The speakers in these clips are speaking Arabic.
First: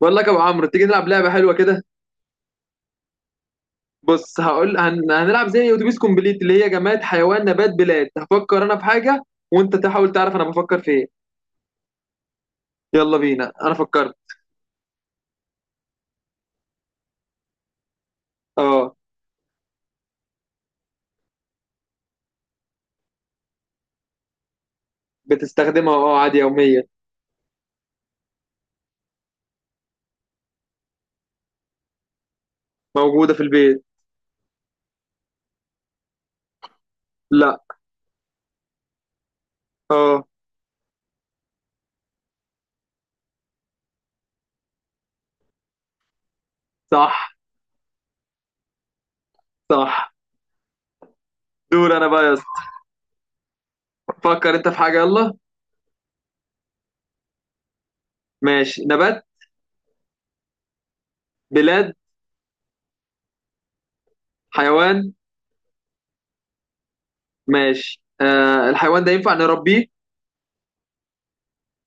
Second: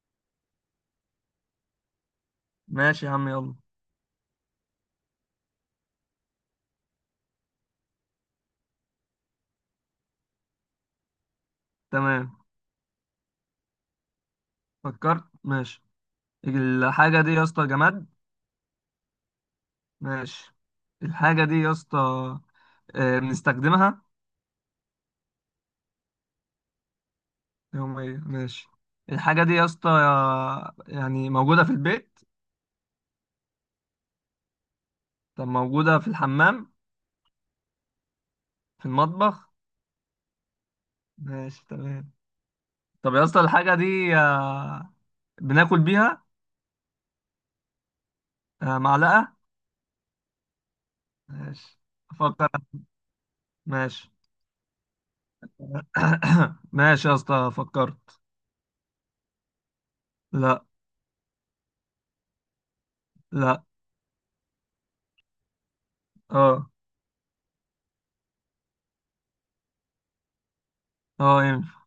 بقول لك يا ابو عمرو، تيجي نلعب لعبه حلوه كده. ماشي يا عم، يلا. بص، هقول هنلعب زي اتوبيس كومبليت، اللي هي جماد، حيوان، نبات، بلاد. هفكر انا في حاجه وانت تحاول تعرف انا بفكر في ايه. تمام. يلا بينا، انا فكرت. فكرت، ماشي. الحاجة دي يا اسطى جماد؟ اه، ماشي. الحاجة دي يا اسطى بنستخدمها؟ بتستخدمها. اه عادي، يوميا. يوميا، ماشي. الحاجة دي يا اسطى يعني موجودة في البيت؟ موجوده في البيت. طب موجودة في الحمام؟ لا. في المطبخ؟ اه. ماشي تمام. طب يا اسطى الحاجة دي بناكل بيها؟ صح. معلقة؟ صح. ماشي. دور انا بقى يا اسطى. أفكر. ماشي. فكر انت في حاجه، يلا. ماشي يا اسطى، فكرت. ماشي. نبات؟ لا. بلاد؟ لا. حيوان؟ اه. ماشي. آه، الحيوان ده ينفع نربيه؟ اه، ينفع.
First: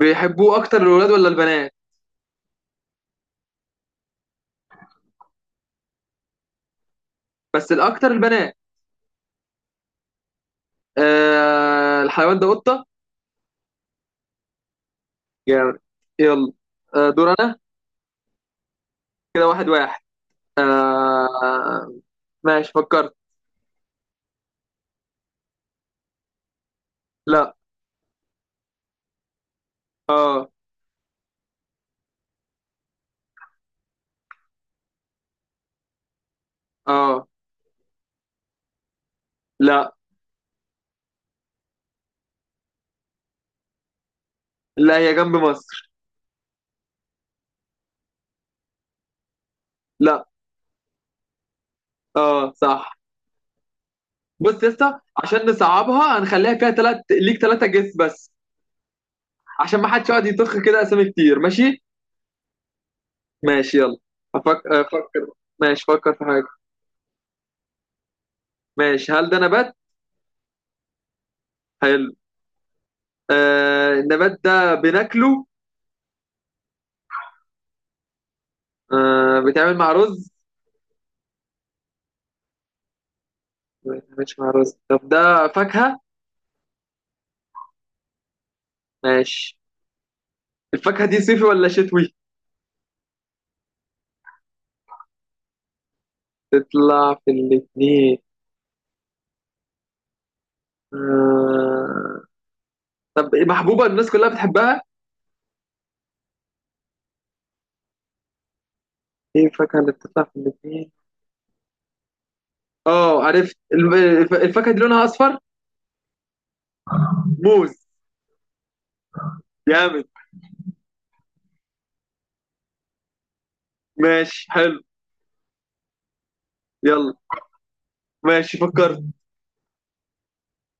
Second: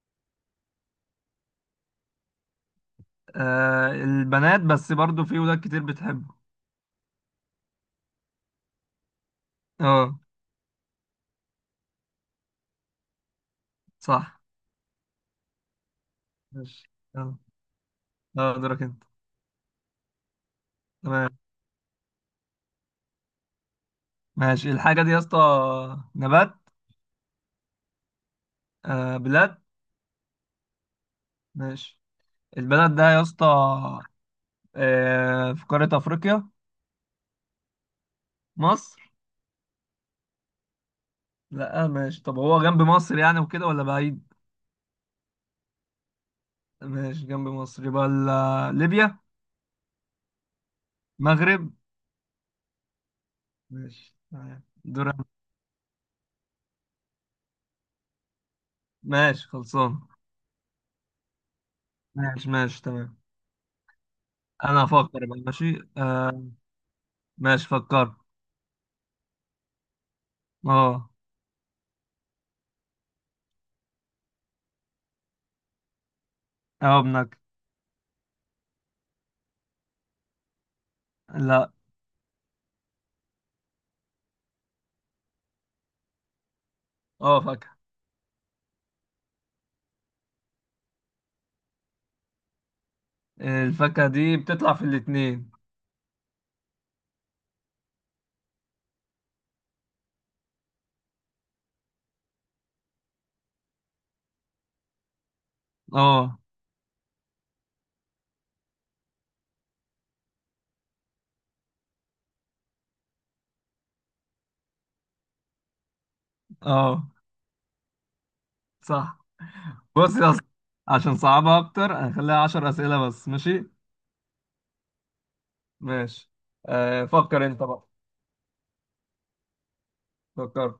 بيحبوه اكتر الولاد ولا البنات؟ آه، البنات بس برضو في ولاد كتير بتحبه. بس الاكتر البنات. اه، آه، الحيوان ده قطه. صح. جامد. يلا. ماشي، دور اه. انا. اه، دورك انت. كده واحد واحد. تمام. آه. ماشي، فكرت. ماشي، الحاجة دي يا اسطى نبات؟ لا. آه، بلاد. اه. ماشي. البلد ده يا اسطى في قارة أفريقيا؟ اه. مصر؟ لا. لا، ماشي. طب هو جنب مصر يعني وكده، ولا بعيد؟ لا، هي جنب مصر. ماشي، جنب مصر يبقى ليبيا؟ لا. مغرب؟ اه، صح. ماشي بص تمام، يا اسطى، دور أنا. عشان نصعبها هنخليها فيها تلات ليك، تلاتة جس بس. ماشي، عشان ما خلصان. حدش يقعد يطخ كده اسامي كتير، ماشي؟ ماشي، ماشي، تمام. ماشي، يلا. انا هفكر افكر. بقى، ماشي، ماشي. فكر في حاجة. ماشي، فكرت. ماشي. هل ده نبات؟ اه. حلو. آه، النبات ده بناكله؟ اه، بنك. آه، بيتعمل مع رز؟ لا. ما بيتعملش مع رز. طب ده فاكهة؟ اه، فاكهة. ماشي. الفاكهة دي صيفي ولا شتوي؟ الفاكهة دي بتطلع في الاتنين. تطلع في الاتنين. آه... طب إيه، محبوبة الناس كلها بتحبها؟ اه. ايه الفاكهة اللي بتطلع في الاتنين؟ اه، عرفت. الفاكهة دي لونها أصفر؟ اه، موز. صح. جامد. بص يا اسطى، عشان صعبها اكتر هنخليها 10 اسئلة بس، ماشي؟ ماشي، حلو. ماشي. يلا. فكر انت بقى. ماشي، فكرت. فكر.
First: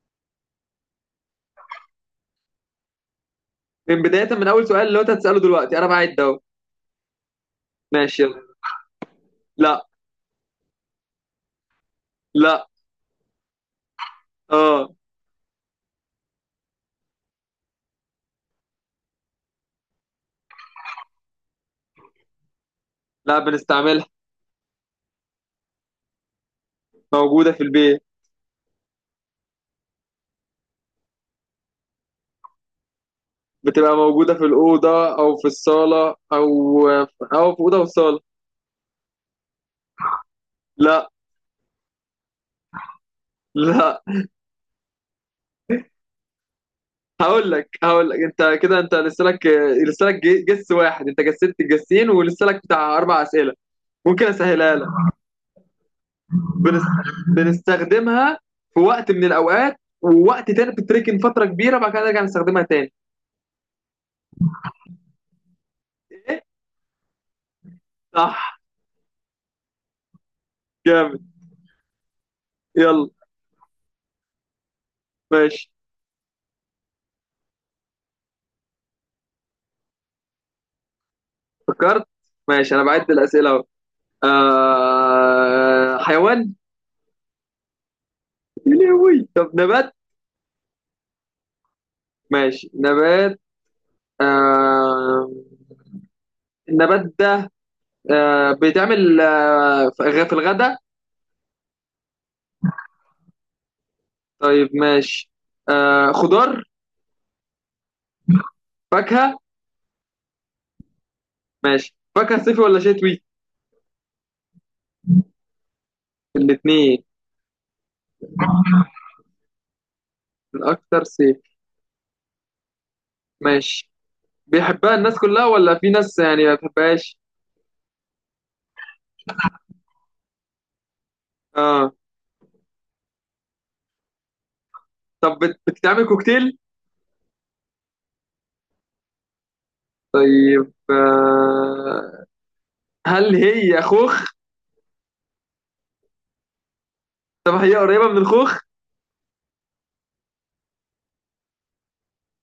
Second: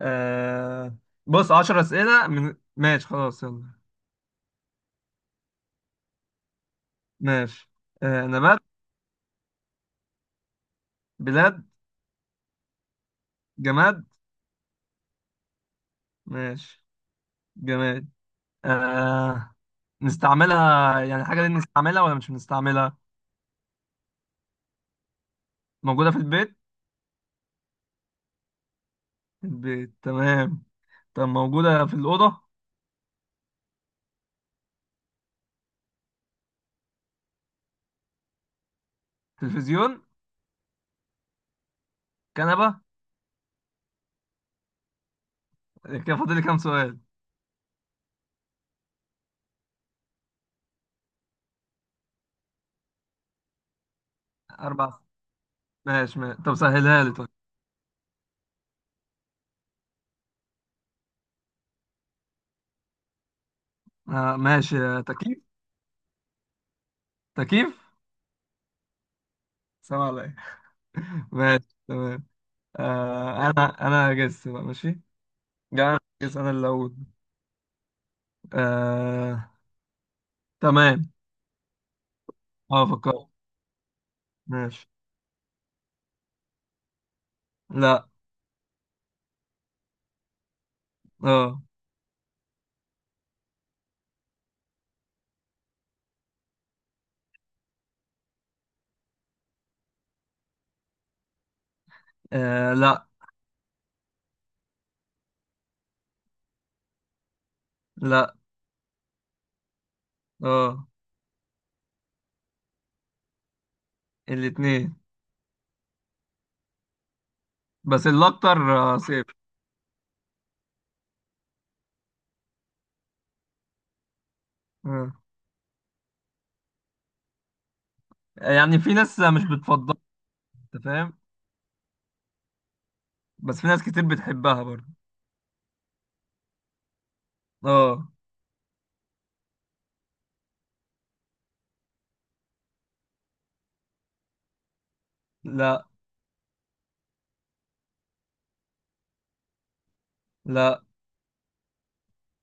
آه. بص، 10 أسئلة، من ماشي، خلاص، يلا. من بداية، من أول سؤال اللي هو أنت هتسأله دلوقتي أنا بعد أهو. ماشي. ماشي، آه، يلا. نبات؟ لا. بلاد؟ لا. جماد؟ اه. ماشي. جماد. آه نستعملها، يعني الحاجة دي نستعملها ولا مش بنستعملها؟ لا، بنستعملها. موجودة في البيت؟ موجودة في البيت. البيت، تمام. طب موجودة في الأوضة؟ بتبقى موجودة في الأوضة أو في الصالة، أو أو في أوضة وصالة. تلفزيون؟ لا. كنبة؟ لا. كده فاضل لي كام سؤال؟ هقول لك انت كده، انت لسه لك. لسه لك جس واحد. انت جسدت الجسين ولسه لك بتاع اربع اسئله. ممكن اسهلها لك. أربع. ماشي، ماشي. طب بنس... سهلها لي طيب. بنستخدمها في وقت من الاوقات، ووقت تاني بتتركن فتره كبيره، بعد كده نرجع نستخدمها تاني. آه، ماشي، تكييف؟ إيه؟ تكييف. صح. سلام عليك. جامد. ماشي، تمام. يلا. أنا هجس بقى، ماشي. ماشي، جاي هجس، أنا اللي أقول. آه. تمام. فكرت. ماشي، انا أه، بعد فكرت. الاسئله اهو. ماشي. آه... حيوان. لا. يا لهوي. طب نبات. أه. ماشي نبات. آه... النبات ده آه... بيتعمل آه... في في الغداء. لا. طيب، ماشي. آه، خضار؟ لا. فاكهة. أه. ماشي، فاكهة. صيفي ولا شتوي؟ الاتنين. الاتنين. بس الأكتر صفر. الأكتر صيفي. ماشي. بيحبها آه. الناس كلها ولا في ناس يعني ما بتحبهاش؟ يعني في ناس مش بتفضلها، أنت فاهم؟ اه. بس في ناس كتير بتحبها برضه. طب بتتعمل كوكتيل؟ اه. طيب، آه، هل هي خوخ؟ لا. طب هي قريبة من الخوخ؟ لا.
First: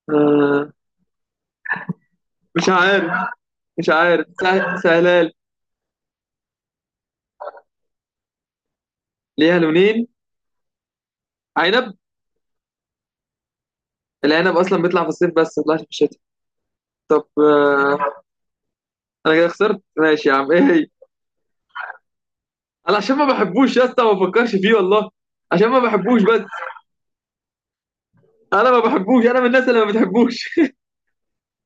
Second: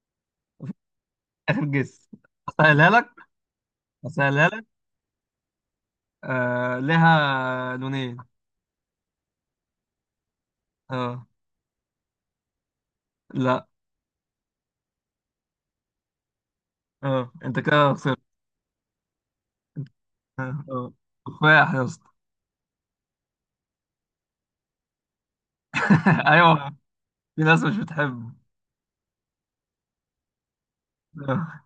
آه. اخر جس. مش اسهلها لك. عارف، مش عارف. اسهلها لك. سهلال. لها لونين. ليها لونين؟ اه. عنب. لا. العنب أصلا بيطلع في الصيف، بس ما بيطلعش في الشتاء. طب اه، انت كده آه، خسرت. أنا كده خسرت. ماشي يا عم، إيه اه، هي؟ آه، تفاح يا اسطى. انا عشان ما بحبوش يا اسطى ما بفكرش فيه والله، عشان ما بحبوش بس. ايوه، في ناس مش بتحبه. انا ما بحبوش، انا من الناس اللي ما بتحبوش. آه.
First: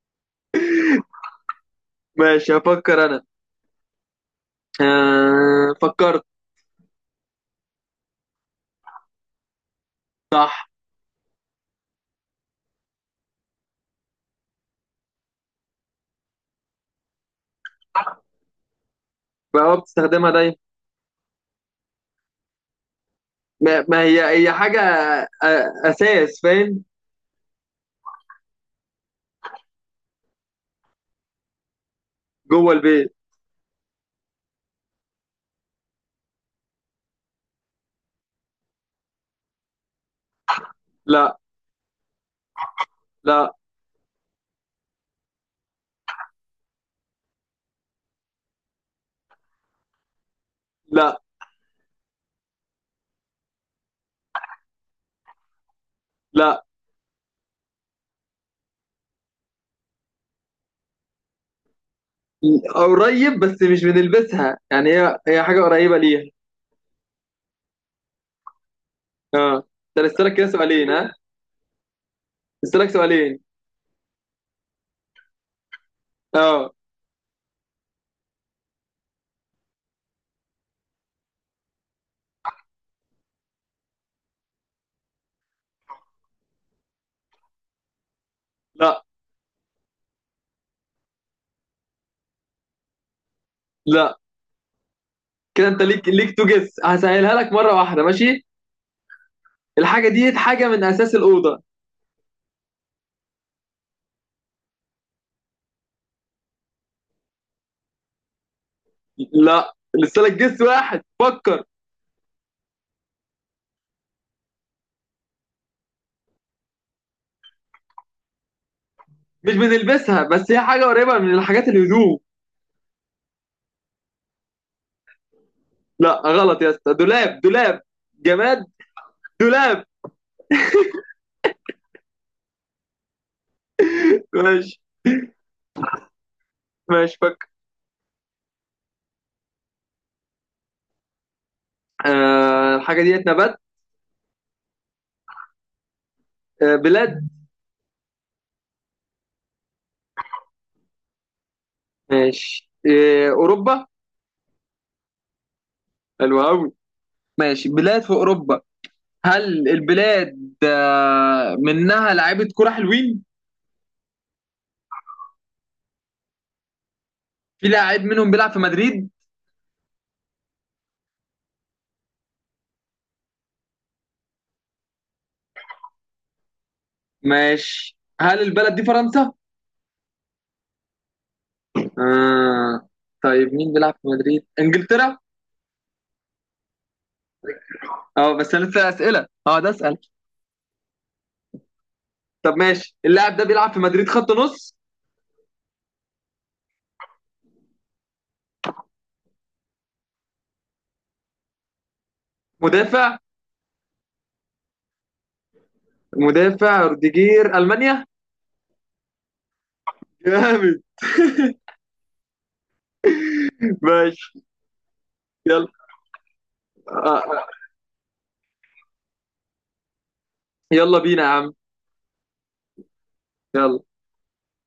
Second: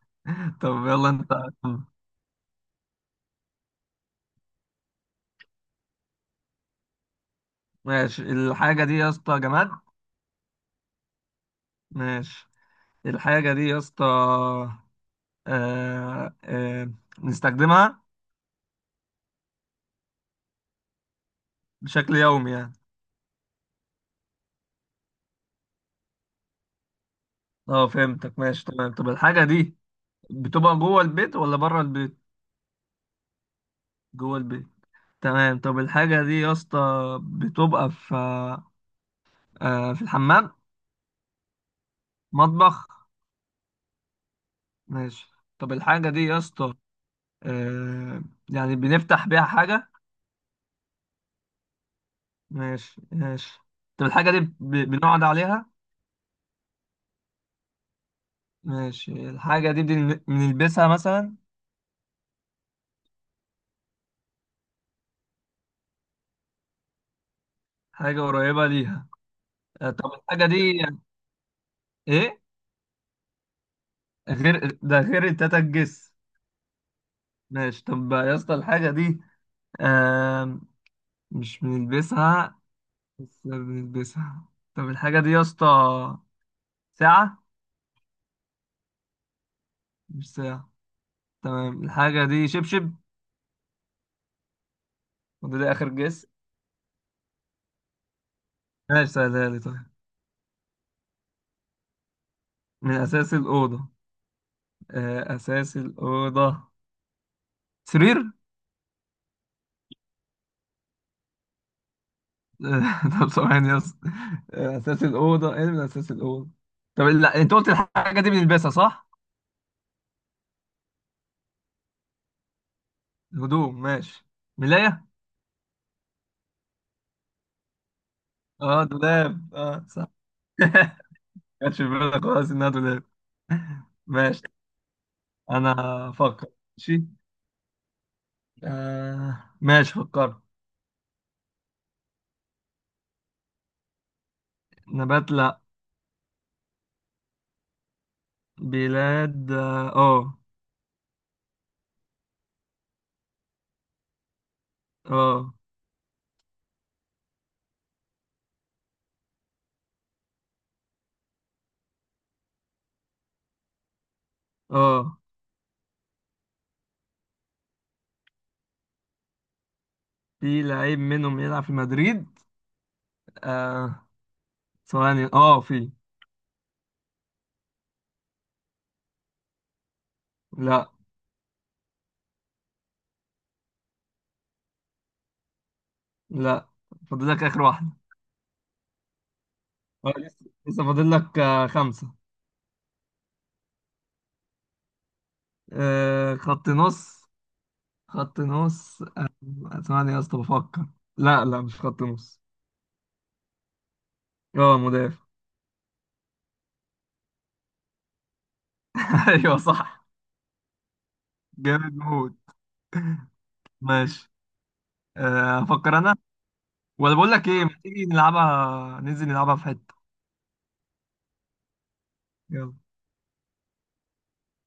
طب، يلا انت. ماشي، هفكر انا. آه، فكرت. ماشي، الحاجه دي يا اسطى جماد؟ صح. ماشي. الحاجه دي يا اسطى آه آه نستخدمها؟ بقى بتستخدمها دايما. بشكل يومي يعني؟ ما هي هي حاجه اساس، فاهم؟ اه، فهمتك، ماشي تمام. طب الحاجه دي بتبقى جوه البيت ولا بره البيت؟ جوه البيت. جوه البيت. تمام. طب الحاجة دي يا اسطى بتبقى في الحمام؟ لا. مطبخ؟ لا. ماشي. طب الحاجة دي يا اسطى آه، يعني بنفتح بيها حاجة؟ لا. ماشي، ماشي. طب الحاجة دي بنقعد عليها؟ لا. ماشي. الحاجة دي بنلبسها مثلا؟ قريب، بس مش بنلبسها، يعني هي هي حاجه قريبه ليها. حاجة قريبة ليها. اه. انت طب لسه لك الحاجة كده دي سؤالين، ها. ايه؟ لسه لك سؤالين. غير ده، غير التاتا الجس؟ اه. ماشي. طب يا اسطى الحاجة دي آه، مش بنلبسها. بس بنلبسها؟ طب الحاجة دي يا اسطى ساعة؟ لا. مش ساعة. تمام. الحاجة دي شبشب؟ لا. وده، كده ده انت آخر ليك، جس. ليك تو جس. هسهلها لك مره واحده، ماشي. ماشي، سهلها لي طيب. الحاجه دي حاجه من اساس الاوضه. من أساس الأوضة؟ أساس الأوضة. سرير؟ لا، لسه لك جس واحد، فكر. طب ثواني يس. أساس الأوضة إيه؟ من أساس الأوضة؟ طب لا، أنت قلت الحاجة دي بنلبسها صح؟ مش بنلبسها بس هي حاجه قريبه من الحاجات، الهدوم. الهدوم، ماشي. ملاية؟ لا، غلط يا اسطى. دولاب، دولاب. جماد. أه، دولاب. دولاب. أه، صح. كانش في بالك خالص إنها دولاب. ماشي. ماشي. أنا أفكر. ماشي. ماشي، فكر. ماشي، فكرت. آه، الحاجه ديت نبات؟ نبات؟ لا. آه، بلاد. بلاد؟ اه. آه. ماشي، آه، اوروبا. اه. حلو قوي. ماشي، بلاد في اوروبا. هل البلاد آه منها لعيبه كوره حلوين؟ اه، في لاعب منهم بيلعب في مدريد. في لعيب منهم يلعب في مدريد. آه. ثواني، اه، في. ماشي، هل البلد دي فرنسا؟ لا. آه. طيب مين بيلعب في مدريد؟ انجلترا؟ لا، فاضل لك اخر واحدة. اه، بس انا لسه اسئله اه ده اسال. اه، لسه فاضل لك خمسة. طب ماشي، اللاعب ده بيلعب في مدريد خط نص؟ خط نص. خط نص. ثواني يا اسطى، بفكر. لا، لا، مش خط نص. مدافع. اه، مدافع. مدافع. روديجير، المانيا. ايوه، صح. جامد. جامد موت. ماشي. ماشي. يلا. افكر انا. ولا آه. بقول لك آه. ايه، ما تيجي نلعبها، ننزل نلعبها في حتة؟ يلا بينا يا عم. يلا. يلا.